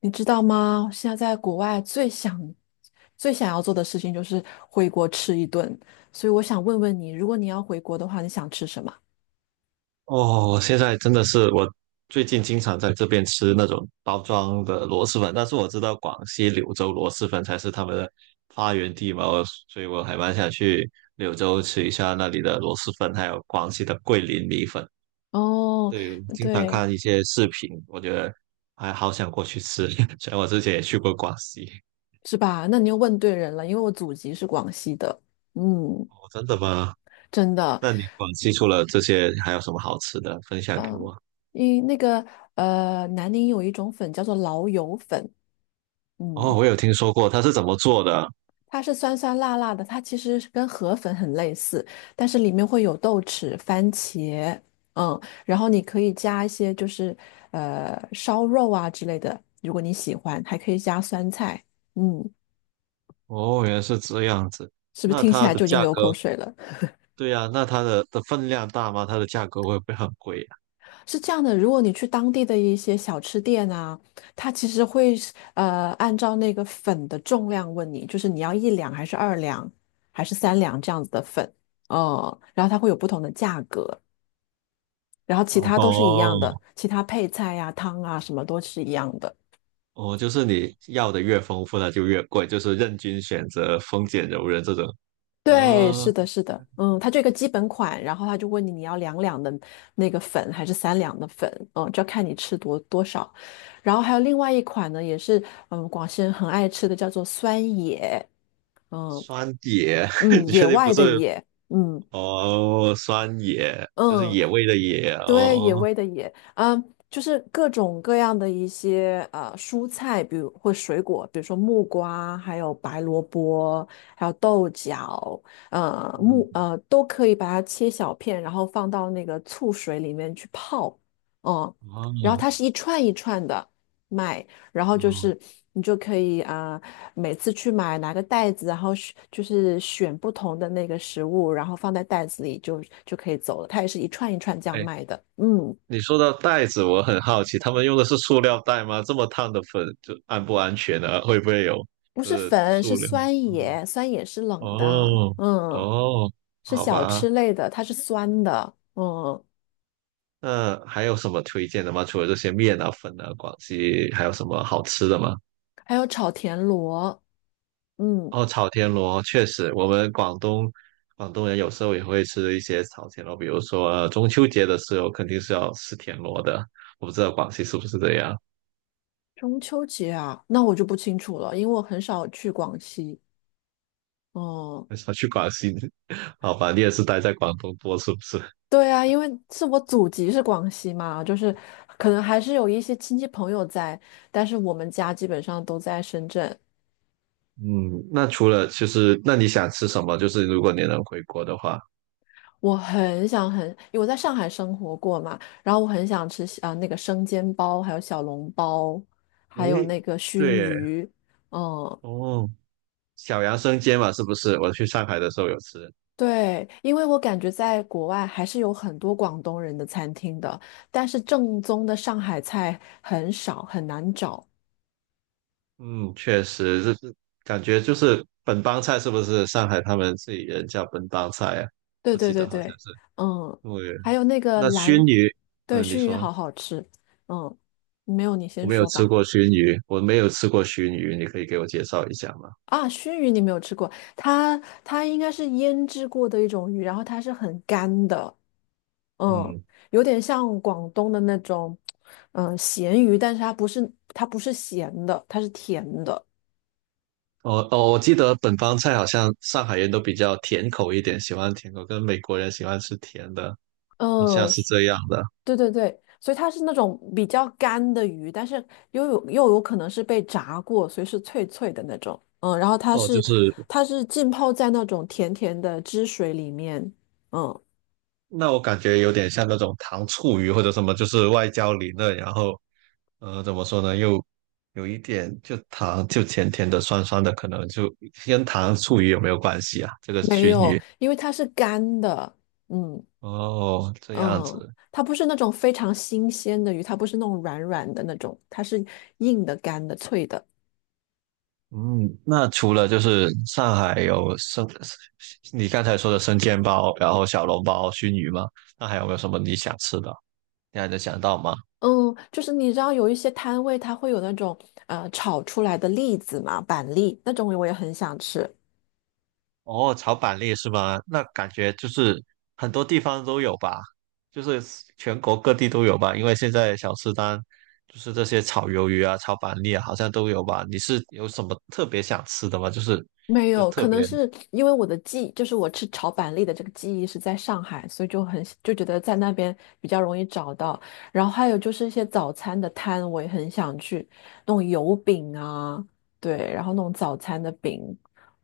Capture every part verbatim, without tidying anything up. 你知道吗？现在在国外最想、最想要做的事情就是回国吃一顿，所以我想问问你，如果你要回国的话，你想吃什么？哦，现在真的是我最近经常在这边吃那种包装的螺蛳粉，但是我知道广西柳州螺蛳粉才是他们的发源地嘛，我所以我还蛮想去柳州吃一下那里的螺蛳粉，还有广西的桂林米粉。哦，对，我经常对，看一些视频，我觉得还好想过去吃。虽然我之前也去过广西，是吧？那你又问对人了，因为我祖籍是广西的。嗯，哦，真的吗？真的。那你广西除了这些还有什么好吃的分享给嗯、我？因为那个呃，南宁有一种粉叫做老友粉。哦，嗯，我有听说过，它是怎么做的啊？它是酸酸辣辣的，它其实是跟河粉很类似，但是里面会有豆豉、番茄。嗯，然后你可以加一些就是呃烧肉啊之类的，如果你喜欢，还可以加酸菜。嗯，哦，原来是这样子。是不是那听起它来的就已经价流格，口水了？对呀，那它的的分量大吗？它的价格会不会很贵呀？是这样的，如果你去当地的一些小吃店啊，它其实会是呃按照那个粉的重量问你，就是你要一两还是二两还是三两这样子的粉，嗯，然后它会有不同的价格。然后其他都是一样的，哦其他配菜呀、汤啊什么都是一样的。哦，就是你要的越丰富，它就越贵，就是任君选择，丰俭由人这种。对，嗯，是的，是的。嗯，它这个基本款，然后他就问你你要两两的那个粉还是三两的粉，嗯，就要看你吃多多少。然后还有另外一款呢，也是嗯广西人很爱吃的，叫做酸野。嗯，酸野，嗯，你野确定不外的是？野。嗯。哦，酸野就是嗯，野味的野。对，野哦，味的野，嗯，就是各种各样的一些呃蔬菜，比如或水果，比如说木瓜，还有白萝卜，还有豆角，呃嗯，木呃都可以把它切小片，然后放到那个醋水里面去泡。嗯，然后哦它是一串一串的卖，然后就哦，是你就可以啊、每次去买拿个袋子，然后选就是选不同的那个食物，然后放在袋子里就就可以走了。它也是一串一串这样哎。卖的。嗯，你说到袋子，我很好奇，他们用的是塑料袋吗？这么烫的粉，就安不安全呢？会不会有不就是是粉，是塑料？酸野，酸野是冷的。哦嗯，哦，是好小吧。吃类的，它是酸的。嗯，那还有什么推荐的吗？除了这些面啊、粉啊，广西还有什么好吃的吗？还有炒田螺。嗯，哦，炒田螺，确实，我们广东广东人有时候也会吃一些炒田螺，比如说，呃，中秋节的时候肯定是要吃田螺的。我不知道广西是不是这样。中秋节啊，那我就不清楚了，因为我很少去广西。嗯。很少去广西，好吧？你也是待在广东多，是不是？对啊，因为是我祖籍是广西嘛，就是可能还是有一些亲戚朋友在，但是我们家基本上都在深圳。嗯，那除了就是，那你想吃什么？就是如果你能回国的话，我很想很，因为我在上海生活过嘛，然后我很想吃啊、呃那个生煎包，还有小笼包，还有诶，那个熏对耶。鱼。嗯。哦，小杨生煎嘛，是不是？我去上海的时候有吃，对，因为我感觉在国外还是有很多广东人的餐厅的，但是正宗的上海菜很少，很难找。嗯，确实就是感觉就是本帮菜，是不是？上海他们自己人叫本帮菜啊，对我对记对得好对。像是。嗯，对，还有那个那熏蓝。鱼，对，嗯，你熏鱼说好好吃。嗯，没有，你我先没有说吃吧。过熏鱼，我没有吃过熏鱼，你可以给我介绍一下吗？啊，熏鱼你没有吃过。它它应该是腌制过的一种鱼，然后它是很干的。嗯，嗯。有点像广东的那种嗯，咸鱼，但是它不是它不是咸的，它是甜的。哦哦，我记得本帮菜好像上海人都比较甜口一点，喜欢甜口，跟美国人喜欢吃甜的，好像嗯，是这样的。对对对，所以它是那种比较干的鱼，但是又有又有可能是被炸过，所以是脆脆的那种。嗯，然后它哦，就是是它是浸泡在那种甜甜的汁水里面。嗯，那我感觉有点像那种糖醋鱼或者什么，就是外焦里嫩，然后呃怎么说呢，又有一点就糖就甜甜的、酸酸的，可能就跟糖醋鱼有没有关系啊？这个没熏有，鱼因为它是干的。嗯哦，这样嗯，子。它不是那种非常新鲜的鱼，它不是那种软软的那种，它是硬的、干的、脆的。嗯，那除了就是上海有生，你刚才说的生煎包，然后小笼包、熏鱼吗？那还有没有什么你想吃的？你还能想到吗？嗯，就是你知道有一些摊位它会有那种呃炒出来的栗子嘛，板栗那种我也很想吃。哦，炒板栗是吗？那感觉就是很多地方都有吧，就是全国各地都有吧。因为现在小吃摊就是这些炒鱿鱼啊、炒板栗啊，好像都有吧。你是有什么特别想吃的吗？就是没就有，特可能别，是因为我的记忆，就是我吃炒板栗的这个记忆是在上海，所以就很就觉得在那边比较容易找到。然后还有就是一些早餐的摊，我也很想去，那种油饼啊。对，然后那种早餐的饼。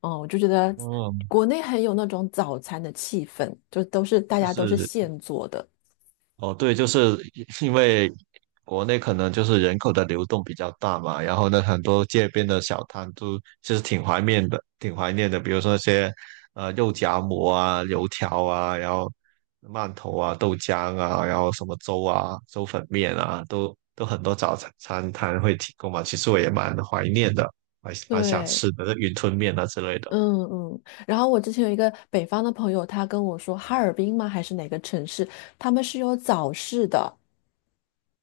嗯，我就觉得嗯，国内很有那种早餐的气氛，就都是大就家都是是。现做的。哦，对，就是因为国内可能就是人口的流动比较大嘛，然后呢，很多街边的小摊都其实挺怀念的，挺怀念的，比如说那些呃肉夹馍啊、油条啊，然后馒头啊、豆浆啊，然后什么粥啊、粥粉面啊，都都很多早餐摊会提供嘛。其实我也蛮怀念的，蛮蛮想对。吃的，那云吞面啊之类的。嗯嗯，然后我之前有一个北方的朋友，他跟我说，哈尔滨吗？还是哪个城市？他们是有早市的。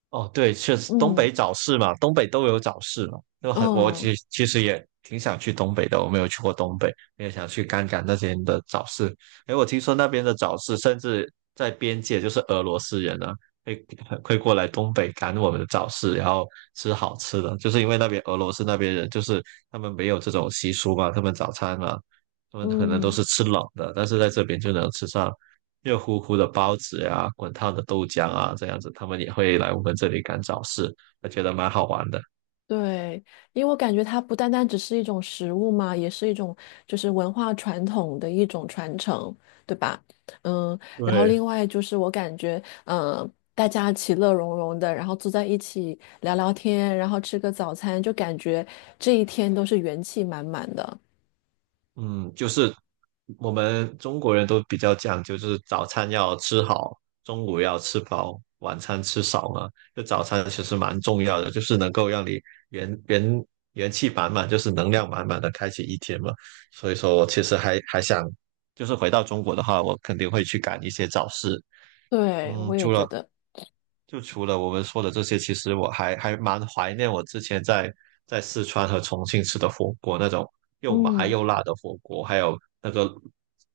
哦，对，确实东嗯。北早市嘛，东北都有早市嘛，就很我嗯其其实也挺想去东北的，我没有去过东北，也想去看看那边的早市。哎，我听说那边的早市，甚至在边界，就是俄罗斯人呢，会会过来东北赶我们的早市，然后吃好吃的，就是因为那边俄罗斯那边人，就是他们没有这种习俗嘛，他们早餐嘛，他们可能都嗯，是吃冷的，但是在这边就能吃上热乎乎的包子呀、滚烫的豆浆啊，这样子，他们也会来我们这里赶早市，我觉得蛮好玩的。对，因为我感觉它不单单只是一种食物嘛，也是一种就是文化传统的一种传承，对吧？嗯，然后对，另外就是我感觉，嗯、大家其乐融融的，然后坐在一起聊聊天，然后吃个早餐，就感觉这一天都是元气满满的。嗯，就是我们中国人都比较讲究，就是早餐要吃好，中午要吃饱，晚餐吃少嘛。就早餐其实蛮重要的，就是能够让你元元元气满满，就是能量满满的开启一天嘛。所以说我其实还还想，就是回到中国的话，我肯定会去赶一些早市。对，嗯，我也除觉了得。就除了我们说的这些，其实我还还蛮怀念我之前在在四川和重庆吃的火锅，那种又麻嗯。又辣的火锅，还有那个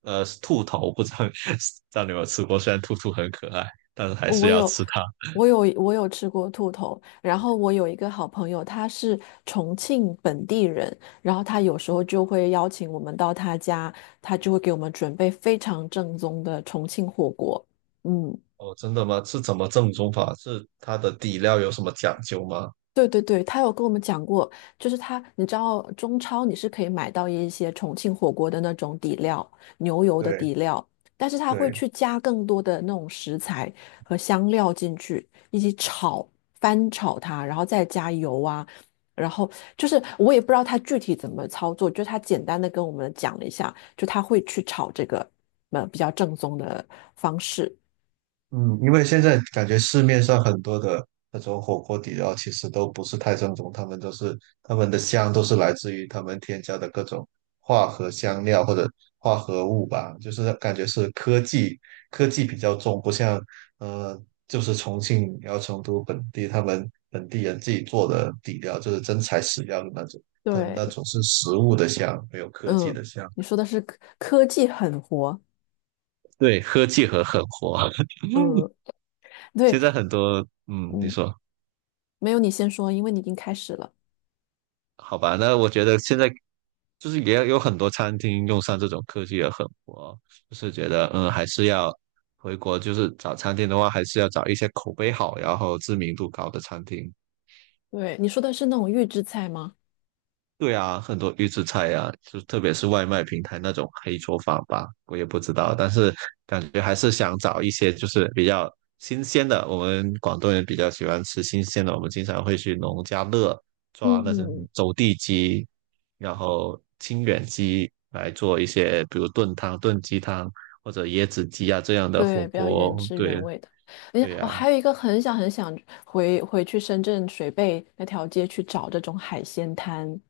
呃兔头，不知道 知道你有没有吃过？虽然兔兔很可爱，但是还是我要有，吃它。我有，我有吃过兔头。然后我有一个好朋友，他是重庆本地人，然后他有时候就会邀请我们到他家，他就会给我们准备非常正宗的重庆火锅。嗯，哦，真的吗？是怎么正宗法？是它的底料有什么讲究吗？对对对，他有跟我们讲过。就是他，你知道中超你是可以买到一些重庆火锅的那种底料，牛油的对底料，但是他会对，去加更多的那种食材和香料进去，一起炒，翻炒它，然后再加油啊，然后就是我也不知道他具体怎么操作，就他简单的跟我们讲了一下，就他会去炒这个呃，比较正宗的方式。嗯，因为现在感觉市面上很多的那种火锅底料其实都不是太正宗，他们都是他们的香都是来自于他们添加的各种化合香料或者化合物吧，就是感觉是科技科技比较重，不像呃就是重庆然后成都本地他们本地人自己做的底料，就是真材实料的那种，但那对，种是食物的香，没有科技嗯，的香。你说的是科科技狠活。对，科技和狠活，嗯，对。现在很多，嗯，你嗯，说。没有，你先说，因为你已经开始了。好吧，那我觉得现在就是也有很多餐厅用上这种科技也很火，就是觉得嗯，还是要回国，就是找餐厅的话，还是要找一些口碑好，然后知名度高的餐厅。对，你说的是那种预制菜吗？对啊，很多预制菜啊，就特别是外卖平台那种黑厨房吧，我也不知道，但是感觉还是想找一些就是比较新鲜的。我们广东人比较喜欢吃新鲜的，我们经常会去农家乐抓那些嗯，走地鸡，然后清远鸡来做一些，比如炖汤、炖鸡汤或者椰子鸡啊这样的火对，比较原锅。汁原对，味的。哎呀，对呀，我啊，还有一个很想很想回回去深圳水贝那条街去找这种海鲜摊。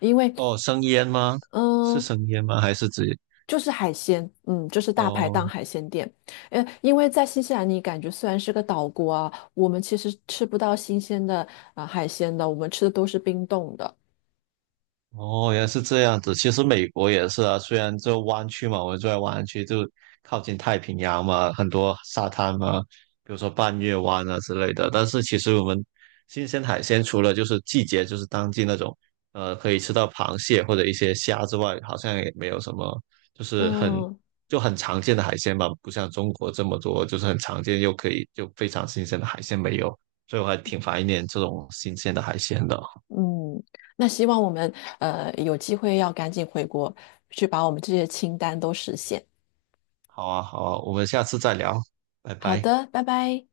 因为哦，生腌吗？是嗯，生腌吗？还是只就是海鲜，嗯，就是大排档哦？海鲜店。呃，因为在新西兰，你感觉虽然是个岛国啊，我们其实吃不到新鲜的啊、海鲜的，我们吃的都是冰冻的。哦，原来是这样子。其实美国也是啊，虽然这湾区嘛，我们住在湾区，就靠近太平洋嘛，很多沙滩嘛，比如说半月湾啊之类的。但是其实我们新鲜海鲜除了就是季节，就是当季那种，呃，可以吃到螃蟹或者一些虾之外，好像也没有什么，就是很嗯，就很常见的海鲜吧，不像中国这么多，就是很常见又可以就非常新鲜的海鲜没有，所以我还挺怀念这种新鲜的海鲜的。嗯，那希望我们呃有机会要赶紧回国，去把我们这些清单都实现。好啊，好啊，我们下次再聊，拜好拜。的，拜拜。